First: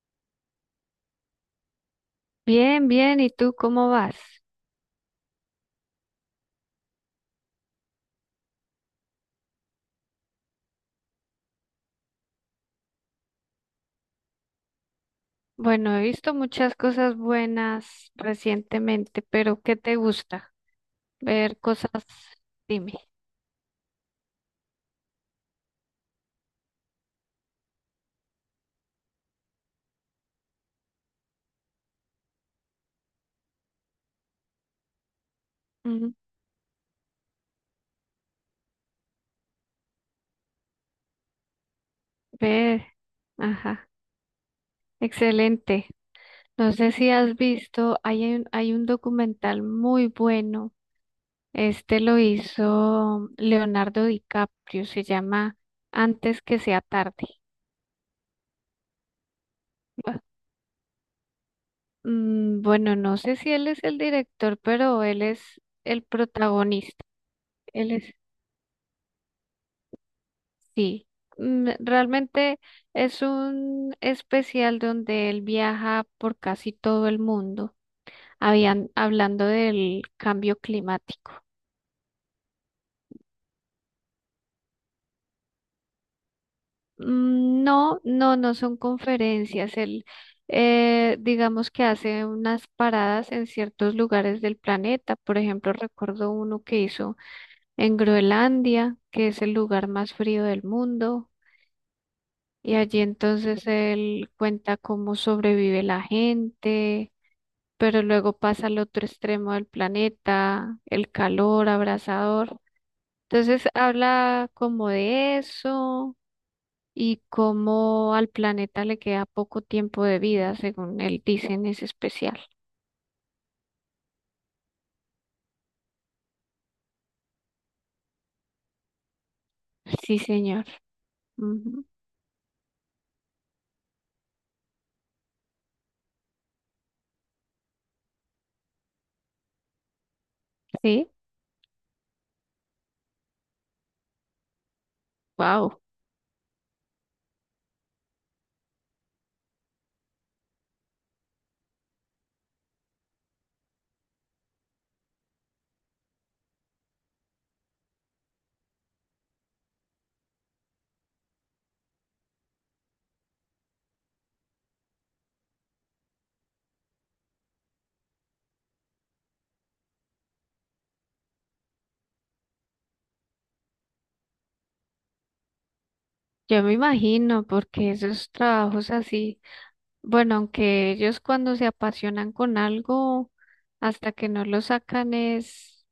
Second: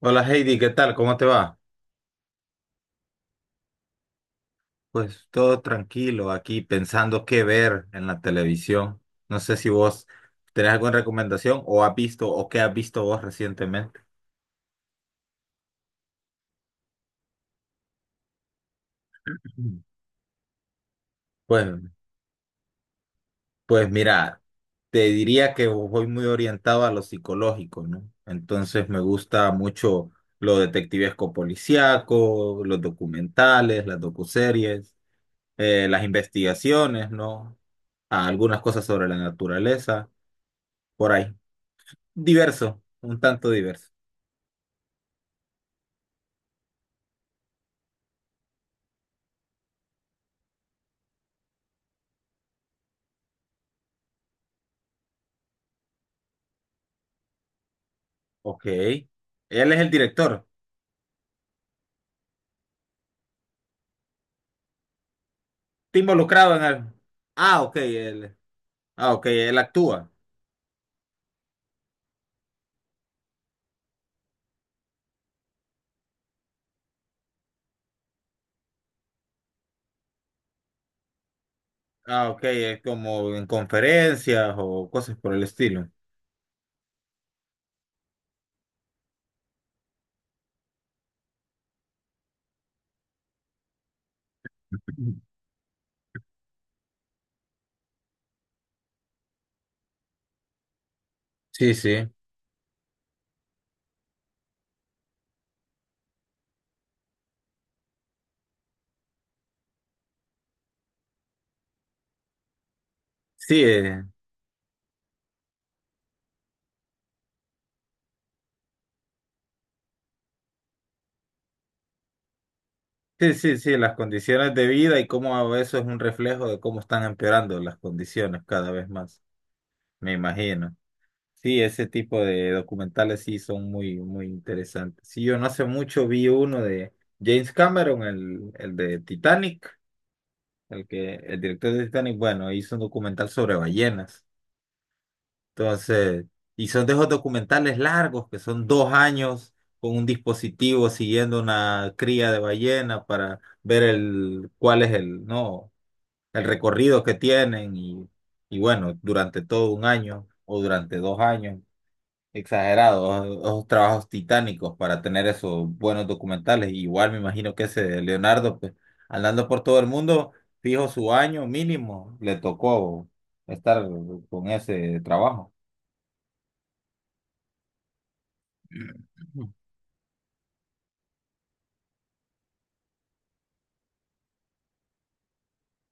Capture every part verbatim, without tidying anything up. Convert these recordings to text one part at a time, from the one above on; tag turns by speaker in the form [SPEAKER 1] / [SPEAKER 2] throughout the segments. [SPEAKER 1] Hola Heidi, ¿qué tal? ¿Cómo te va?
[SPEAKER 2] Bien, bien, ¿y tú cómo vas?
[SPEAKER 1] Pues todo tranquilo aquí pensando qué ver en la televisión. No sé si vos tenés alguna recomendación o has visto o qué has visto vos recientemente.
[SPEAKER 2] Bueno, he visto muchas cosas buenas recientemente, pero ¿qué
[SPEAKER 1] Ujú.
[SPEAKER 2] te gusta? Ver
[SPEAKER 1] Pues,
[SPEAKER 2] cosas, dime.
[SPEAKER 1] pues mira, te diría que voy muy orientado a lo psicológico, ¿no? Entonces me gusta mucho lo detectivesco policíaco, los documentales, las docuseries, eh, las
[SPEAKER 2] Ujú.
[SPEAKER 1] investigaciones, ¿no? Algunas cosas sobre la naturaleza, por ahí. Diverso,
[SPEAKER 2] Ver,
[SPEAKER 1] un tanto
[SPEAKER 2] ajá,
[SPEAKER 1] diverso.
[SPEAKER 2] excelente. No sé si has visto, hay un, hay un documental muy bueno. Este lo hizo Leonardo DiCaprio, se llama Antes que sea tarde.
[SPEAKER 1] Ok. Él es el
[SPEAKER 2] Bu-
[SPEAKER 1] director.
[SPEAKER 2] mm, Bueno, no sé si él es el director, pero él es
[SPEAKER 1] Está
[SPEAKER 2] el
[SPEAKER 1] involucrado en el.
[SPEAKER 2] protagonista.
[SPEAKER 1] Ah, ok,
[SPEAKER 2] Él es
[SPEAKER 1] él. Ah, ok, él actúa.
[SPEAKER 2] sí, mm, realmente es un especial donde él viaja por casi todo el mundo, habían, hablando del cambio climático.
[SPEAKER 1] Ah, ok, es como en conferencias o cosas por el estilo.
[SPEAKER 2] Mm, No, no, no son conferencias. Él, eh, digamos que hace unas paradas en ciertos lugares del planeta. Por ejemplo, recuerdo uno que hizo en Groenlandia, que es el lugar más frío del mundo.
[SPEAKER 1] Sí, sí.
[SPEAKER 2] Y allí entonces él cuenta cómo sobrevive la gente, pero luego pasa al otro extremo del planeta, el calor abrasador.
[SPEAKER 1] Sí,
[SPEAKER 2] Entonces
[SPEAKER 1] eh,
[SPEAKER 2] habla como de eso y cómo al planeta le queda poco tiempo de vida, según él dice en ese especial.
[SPEAKER 1] sí, sí, sí, las condiciones de vida y cómo eso es un reflejo de cómo están empeorando las condiciones cada vez más, me
[SPEAKER 2] Sí, señor.
[SPEAKER 1] imagino. Sí,
[SPEAKER 2] Ujú.
[SPEAKER 1] ese tipo de documentales sí son muy, muy interesantes. Sí, yo no hace mucho vi uno de James Cameron, el, el de Titanic, el
[SPEAKER 2] Sí,
[SPEAKER 1] que, el director de Titanic, bueno, hizo un documental sobre ballenas.
[SPEAKER 2] wow.
[SPEAKER 1] Entonces, y son de esos documentales largos que son dos años con un dispositivo siguiendo una cría de ballena para ver el, cuál es el, no, el recorrido que tienen y, y bueno, durante todo un año o durante dos años. Exagerados, esos trabajos titánicos para tener esos buenos documentales. Igual me imagino que ese Leonardo, pues, andando por todo el mundo, fijo su año mínimo, le tocó estar con ese trabajo.
[SPEAKER 2] Yo me imagino, porque esos trabajos así, bueno, aunque ellos cuando se apasionan con algo, hasta que no lo sacan es,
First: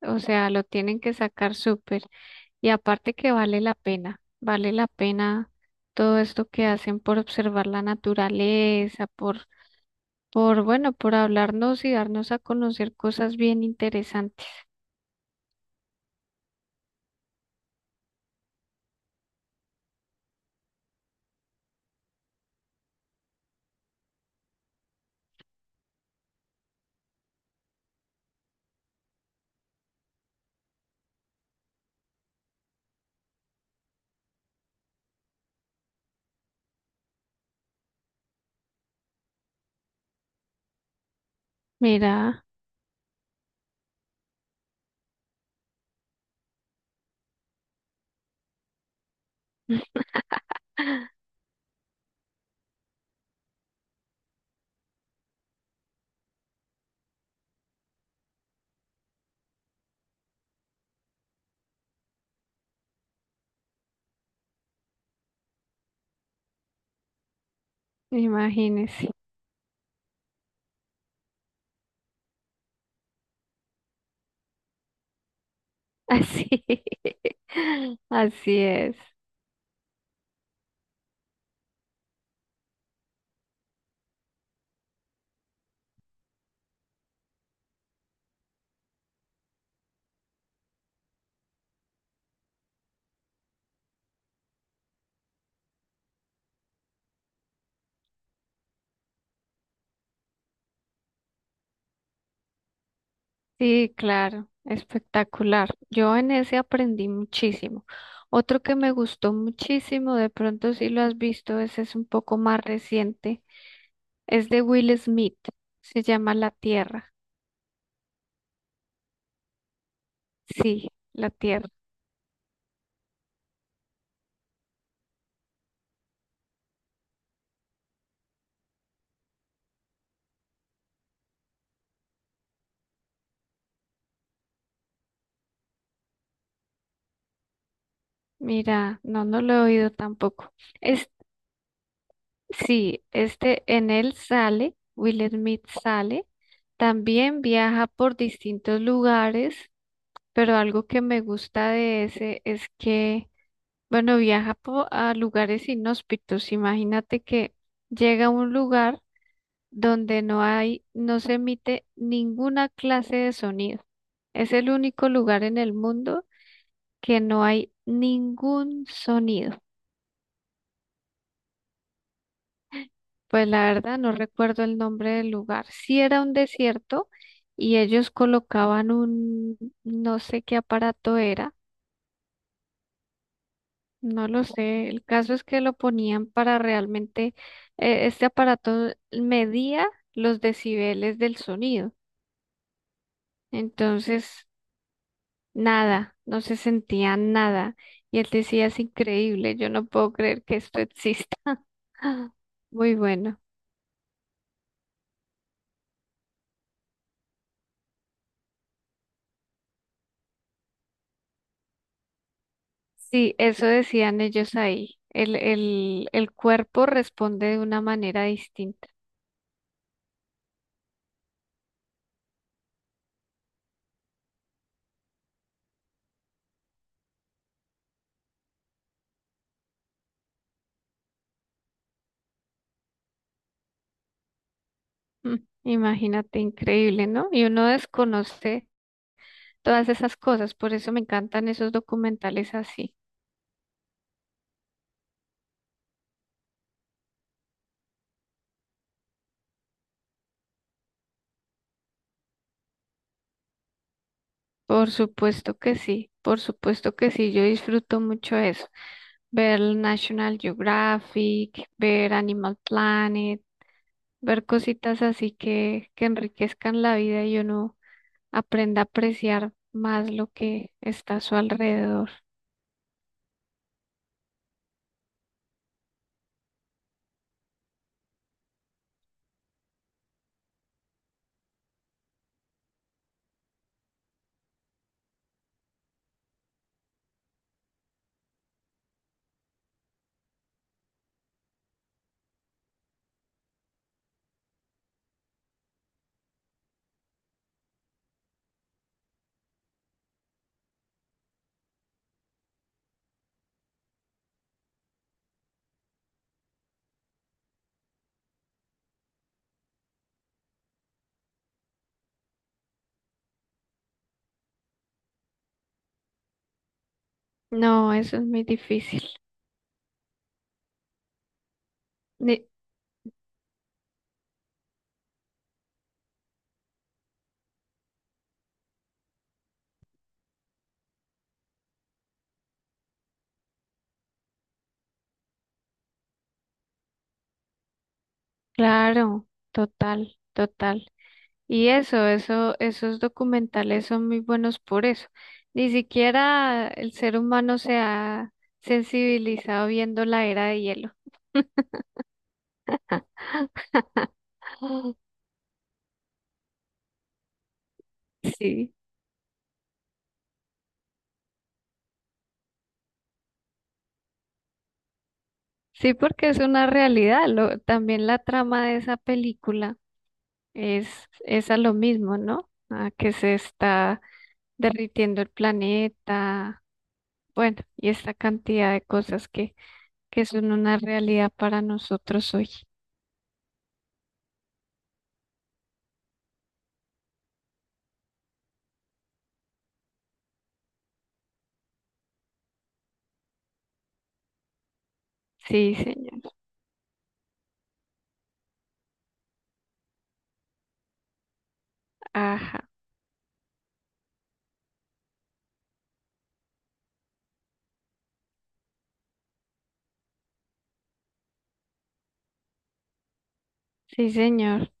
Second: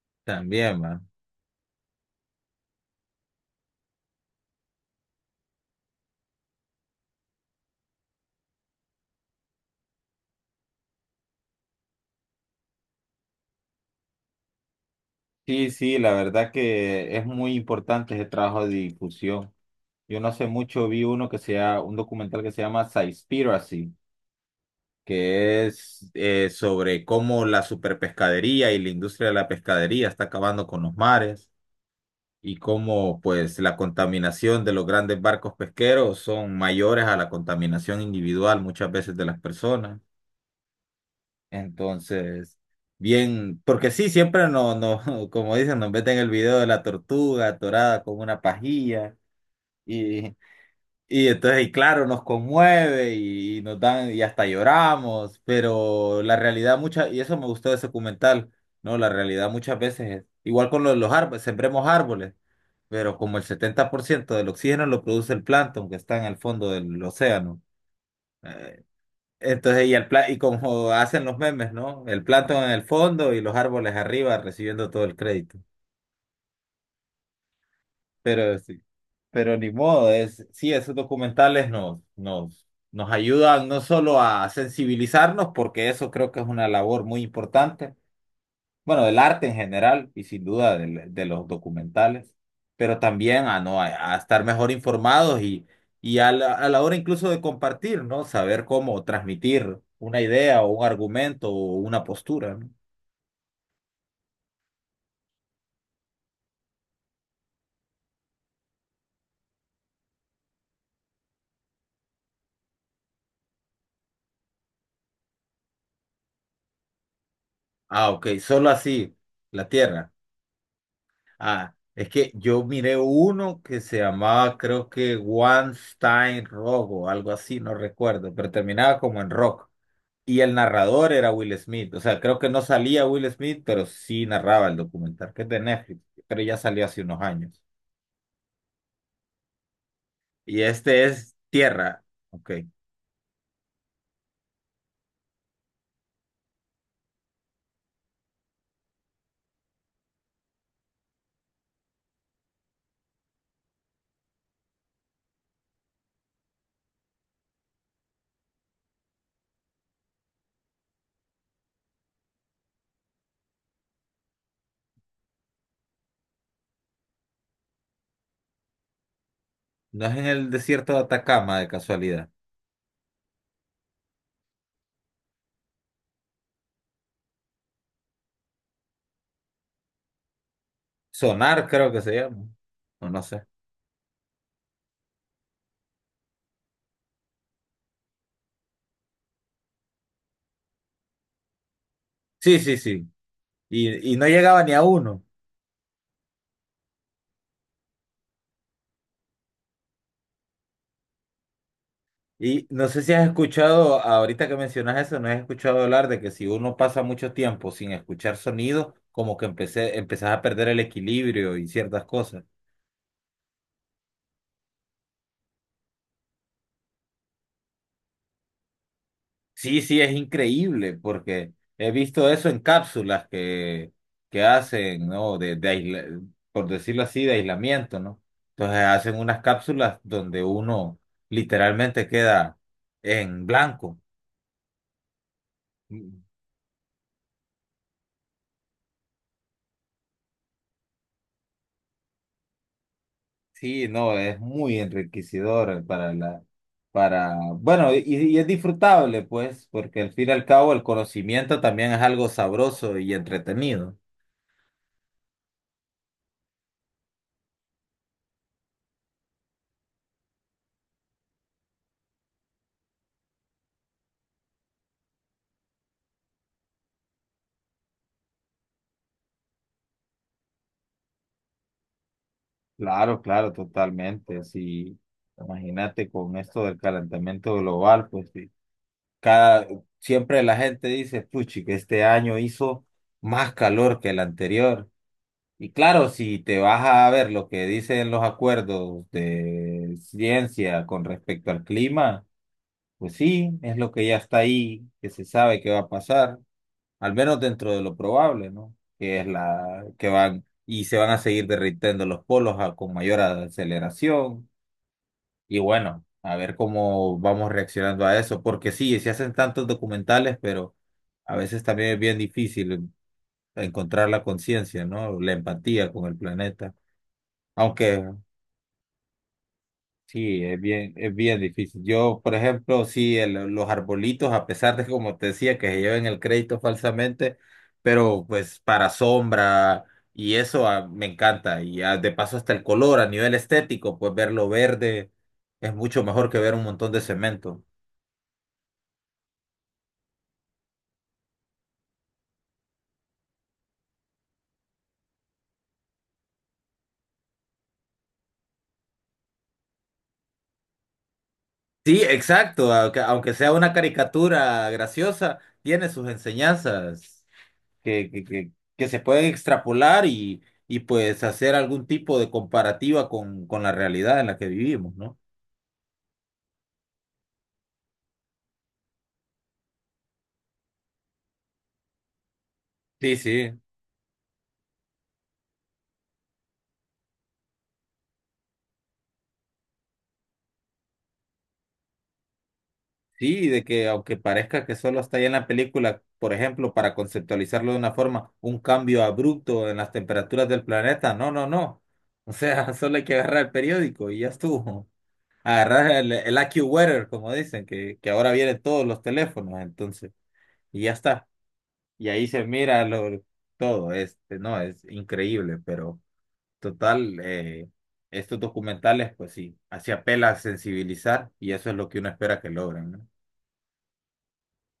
[SPEAKER 2] o sea, lo
[SPEAKER 1] También,
[SPEAKER 2] tienen
[SPEAKER 1] man.
[SPEAKER 2] que sacar súper. Y aparte que vale la pena, vale la pena todo esto que hacen por observar la naturaleza, por, por, bueno, por hablarnos y darnos a conocer cosas bien interesantes.
[SPEAKER 1] Sí, sí, la verdad que es muy importante ese trabajo de difusión. Yo no sé mucho, vi uno que sea un documental que se llama Seaspiracy que es eh, sobre cómo la superpescadería y la industria de la pescadería está acabando con los mares y cómo pues la contaminación de los grandes barcos pesqueros son mayores a la contaminación individual muchas veces de las personas.
[SPEAKER 2] Mira,
[SPEAKER 1] Entonces, bien, porque sí, siempre no, no, como dicen, nos meten el video de la tortuga atorada con una pajilla. y y entonces, y claro, nos conmueve y, y nos dan, y hasta lloramos, pero la realidad mucha, y eso me gustó de ese documental, ¿no? La realidad muchas veces es, igual con los, los árboles, sembremos árboles, pero como el setenta por ciento del oxígeno lo produce el plancton que está en el fondo del océano. Eh,
[SPEAKER 2] imagínese.
[SPEAKER 1] entonces, y, el, pla- y como hacen los memes, ¿no? El plancton en el fondo y los árboles arriba recibiendo todo el crédito.
[SPEAKER 2] Así, así
[SPEAKER 1] Pero sí,
[SPEAKER 2] es.
[SPEAKER 1] pero ni modo, es, sí, esos documentales nos, nos, nos ayudan no solo a sensibilizarnos, porque eso creo que es una labor muy importante, bueno, del arte en general y sin duda del- de, los documentales, pero también a, no, a, a estar mejor informados y, y a la, a la hora incluso de compartir, ¿no? Saber cómo transmitir una idea o un argumento o una postura, ¿no?
[SPEAKER 2] Sí, claro, espectacular. Yo en ese aprendí muchísimo. Otro que me gustó muchísimo, de pronto si lo has visto, ese es un poco más reciente, es de Will Smith, se llama La Tierra.
[SPEAKER 1] Ah, ok, solo así, la tierra.
[SPEAKER 2] Sí, la Tierra.
[SPEAKER 1] Ah, es que yo miré uno que se llamaba, creo que One Stein Rock o algo así, no recuerdo, pero terminaba como en rock. Y el narrador era Will Smith. O sea, creo que no salía Will Smith, pero sí narraba el documental, que es de Netflix, pero ya salió hace unos años.
[SPEAKER 2] Mira, no, no lo he oído tampoco.
[SPEAKER 1] Y este
[SPEAKER 2] Es,
[SPEAKER 1] es Tierra. Ok.
[SPEAKER 2] sí, este en él sale, Will Smith sale, también viaja por distintos lugares, pero algo que me gusta de ese es que, bueno, viaja po- a lugares inhóspitos. Imagínate que llega a un lugar donde no hay, no se emite ninguna clase de sonido. Es el único lugar en el mundo que no hay ningún sonido.
[SPEAKER 1] No es en el desierto de Atacama, de casualidad.
[SPEAKER 2] Pues la verdad no recuerdo el nombre del lugar. Sí era un desierto y ellos colocaban un, no sé qué aparato era,
[SPEAKER 1] Sonar, creo que se llama. O no sé.
[SPEAKER 2] no lo sé. El caso es que lo ponían para realmente, eh, este aparato medía los decibeles del sonido.
[SPEAKER 1] Sí, sí, sí. Y, y no
[SPEAKER 2] Entonces,
[SPEAKER 1] llegaba ni a uno.
[SPEAKER 2] nada, no se sentía nada. Y él decía, es increíble, yo no puedo creer que esto exista.
[SPEAKER 1] Y no
[SPEAKER 2] Muy
[SPEAKER 1] sé si has
[SPEAKER 2] bueno.
[SPEAKER 1] escuchado, ahorita que mencionas eso, no has escuchado hablar de que si uno pasa mucho tiempo sin escuchar sonidos, como que empecé, empezás a perder el equilibrio y ciertas cosas.
[SPEAKER 2] Sí, eso decían ellos ahí. El, el, el cuerpo responde de una manera distinta.
[SPEAKER 1] Sí, sí, es increíble, porque he visto eso en cápsulas que, que hacen, ¿no? De, de aisla- por decirlo así, de aislamiento, ¿no? Entonces hacen unas cápsulas donde uno literalmente queda en blanco.
[SPEAKER 2] Mm, Imagínate, increíble, ¿no? Y uno desconoce todas esas cosas, por eso me encantan esos documentales así.
[SPEAKER 1] Sí, no, es muy enriquecedor para la, para, bueno, y, y es disfrutable, pues, porque al fin y al cabo el conocimiento también es algo sabroso y entretenido.
[SPEAKER 2] Por supuesto que sí, por supuesto que sí, yo disfruto mucho eso. Ver el National Geographic, ver Animal Planet, ver cositas así que, que enriquezcan la vida y uno aprenda a apreciar más lo que está a su alrededor.
[SPEAKER 1] Claro, claro, totalmente. Sí, imagínate con esto del calentamiento global, pues sí, cada, siempre la gente dice, puchi, que este año hizo más calor que el anterior. Y claro, si te vas a ver lo que dicen los acuerdos de ciencia con respecto al clima, pues sí, es lo que ya está ahí, que se sabe que va a pasar, al menos dentro de lo probable, ¿no? Que es la que van y se van a seguir derritiendo los polos a- con mayor aceleración y bueno, a ver cómo vamos reaccionando a eso, porque sí, se hacen tantos documentales, pero a veces también es bien difícil encontrar la conciencia, ¿no? La empatía con el planeta,
[SPEAKER 2] No,
[SPEAKER 1] aunque
[SPEAKER 2] eso es muy difícil.
[SPEAKER 1] sí, es bien, es bien difícil. Yo, por
[SPEAKER 2] Ni-
[SPEAKER 1] ejemplo, sí, el- los arbolitos, a pesar de, como te decía, que se lleven el crédito falsamente, pero pues para sombra y eso ah, me encanta. Y ah, de paso hasta el color a nivel estético, pues verlo verde es mucho mejor que ver un montón de cemento.
[SPEAKER 2] claro, total, total. Y eso, eso, esos documentales son muy buenos por eso. Ni siquiera el ser humano se ha sensibilizado viendo la era de hielo.
[SPEAKER 1] Sí, exacto, aunque, aunque sea una caricatura graciosa, tiene sus enseñanzas. que, que, que,
[SPEAKER 2] Sí,
[SPEAKER 1] que se pueden extrapolar y, y pues hacer algún tipo de comparativa con, con la realidad en la que vivimos, ¿no?
[SPEAKER 2] sí, porque es una realidad. Lo, también la trama de esa película es, es a lo mismo, ¿no? A que
[SPEAKER 1] Sí,
[SPEAKER 2] se
[SPEAKER 1] sí,
[SPEAKER 2] está derritiendo el planeta, bueno, y esta cantidad de cosas que, que son una realidad para nosotros hoy.
[SPEAKER 1] sí, de que aunque parezca que solo está ahí en la película, por ejemplo, para conceptualizarlo de una forma, un cambio abrupto en las temperaturas del planeta, no, no, no. O sea, solo hay que agarrar el periódico y ya estuvo.
[SPEAKER 2] Sí,
[SPEAKER 1] Agarrar el,
[SPEAKER 2] señor.
[SPEAKER 1] el AccuWeather, como dicen, que, que ahora vienen todos los teléfonos, entonces, y ya está. Y ahí se
[SPEAKER 2] Ajá,
[SPEAKER 1] mira lo, todo, este, no, es increíble, pero total, eh, estos documentales, pues sí, así apela a sensibilizar y eso es lo que uno espera que logren, ¿no?
[SPEAKER 2] sí, señor.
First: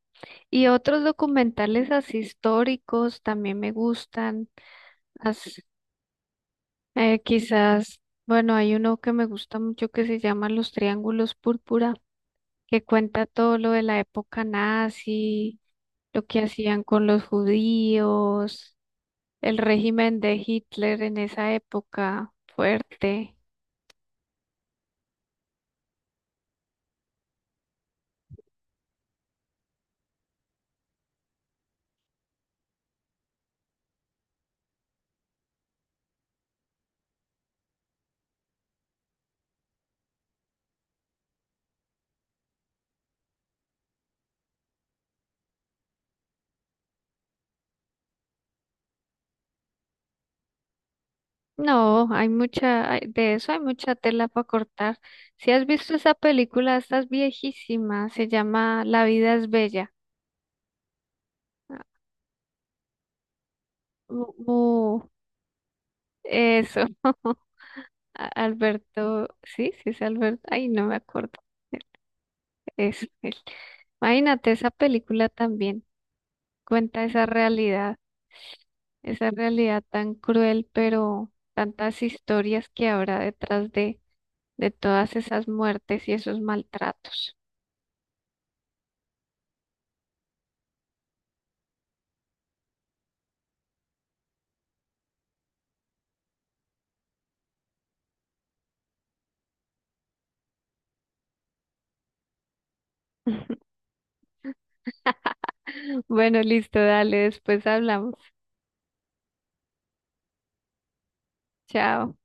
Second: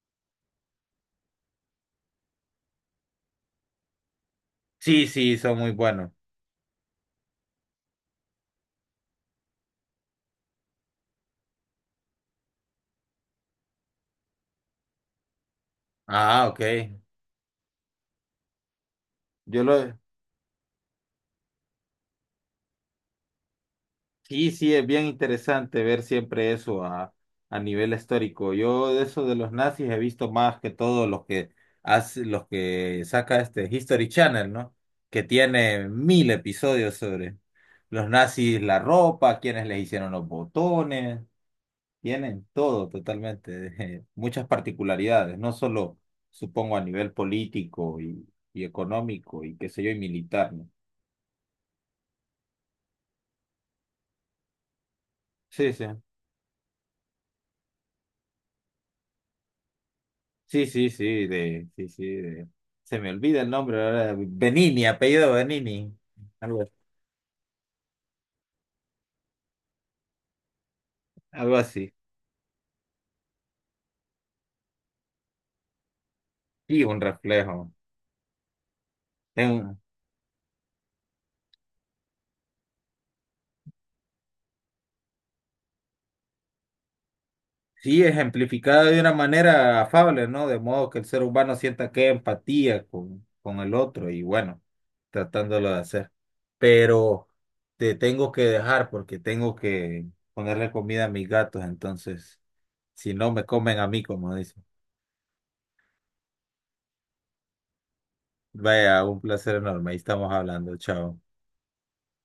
[SPEAKER 2] Y otros documentales así históricos también me gustan.
[SPEAKER 1] Sí, sí, son
[SPEAKER 2] Las,
[SPEAKER 1] muy buenos.
[SPEAKER 2] eh, quizás, bueno, hay uno que me gusta mucho que se llama Los Triángulos Púrpura, que cuenta todo lo de la época nazi, lo que
[SPEAKER 1] Ah, ok.
[SPEAKER 2] hacían con los judíos el
[SPEAKER 1] Yo lo,
[SPEAKER 2] régimen de Hitler en esa época fuerte.
[SPEAKER 1] Sí, sí, es bien interesante ver siempre eso a, a nivel histórico. Yo de eso de los nazis he visto más que todo los que hace, los que saca este History Channel, ¿no? Que tiene mil episodios sobre los nazis, la ropa, quienes les hicieron los botones, tienen todo totalmente, muchas particularidades, no solo supongo a nivel político y, y económico y qué sé yo, y militar, ¿no?
[SPEAKER 2] No, hay mucha, hay- de eso hay mucha tela para cortar. Si has
[SPEAKER 1] Sí, sí.
[SPEAKER 2] visto esa película, esta es viejísima, se llama La vida es bella.
[SPEAKER 1] Sí, sí, sí, de,
[SPEAKER 2] Ah,
[SPEAKER 1] sí, sí, de- Se me olvida el nombre ahora,
[SPEAKER 2] mu-
[SPEAKER 1] Benini,
[SPEAKER 2] mu-
[SPEAKER 1] apellido Benini, algo,
[SPEAKER 2] eso. A- Alberto, sí, sí es Alberto, ay, no me acuerdo.
[SPEAKER 1] algo así.
[SPEAKER 2] Eso, él. Imagínate esa película también,
[SPEAKER 1] Sí, un
[SPEAKER 2] cuenta esa
[SPEAKER 1] reflejo.
[SPEAKER 2] realidad, esa
[SPEAKER 1] En-
[SPEAKER 2] realidad tan cruel, pero tantas historias que habrá detrás de de todas esas muertes y esos maltratos.
[SPEAKER 1] sí, ejemplificado de una manera afable, ¿no? De modo que el ser humano sienta que empatía con, con el otro y bueno, tratándolo de hacer. Pero te tengo que dejar porque tengo que ponerle comida a mis gatos, entonces, si no me comen a mí, como dicen.
[SPEAKER 2] Bueno, listo, dale, después hablamos.
[SPEAKER 1] Vaya, un placer enorme, ahí estamos hablando, chao.
[SPEAKER 2] Chao.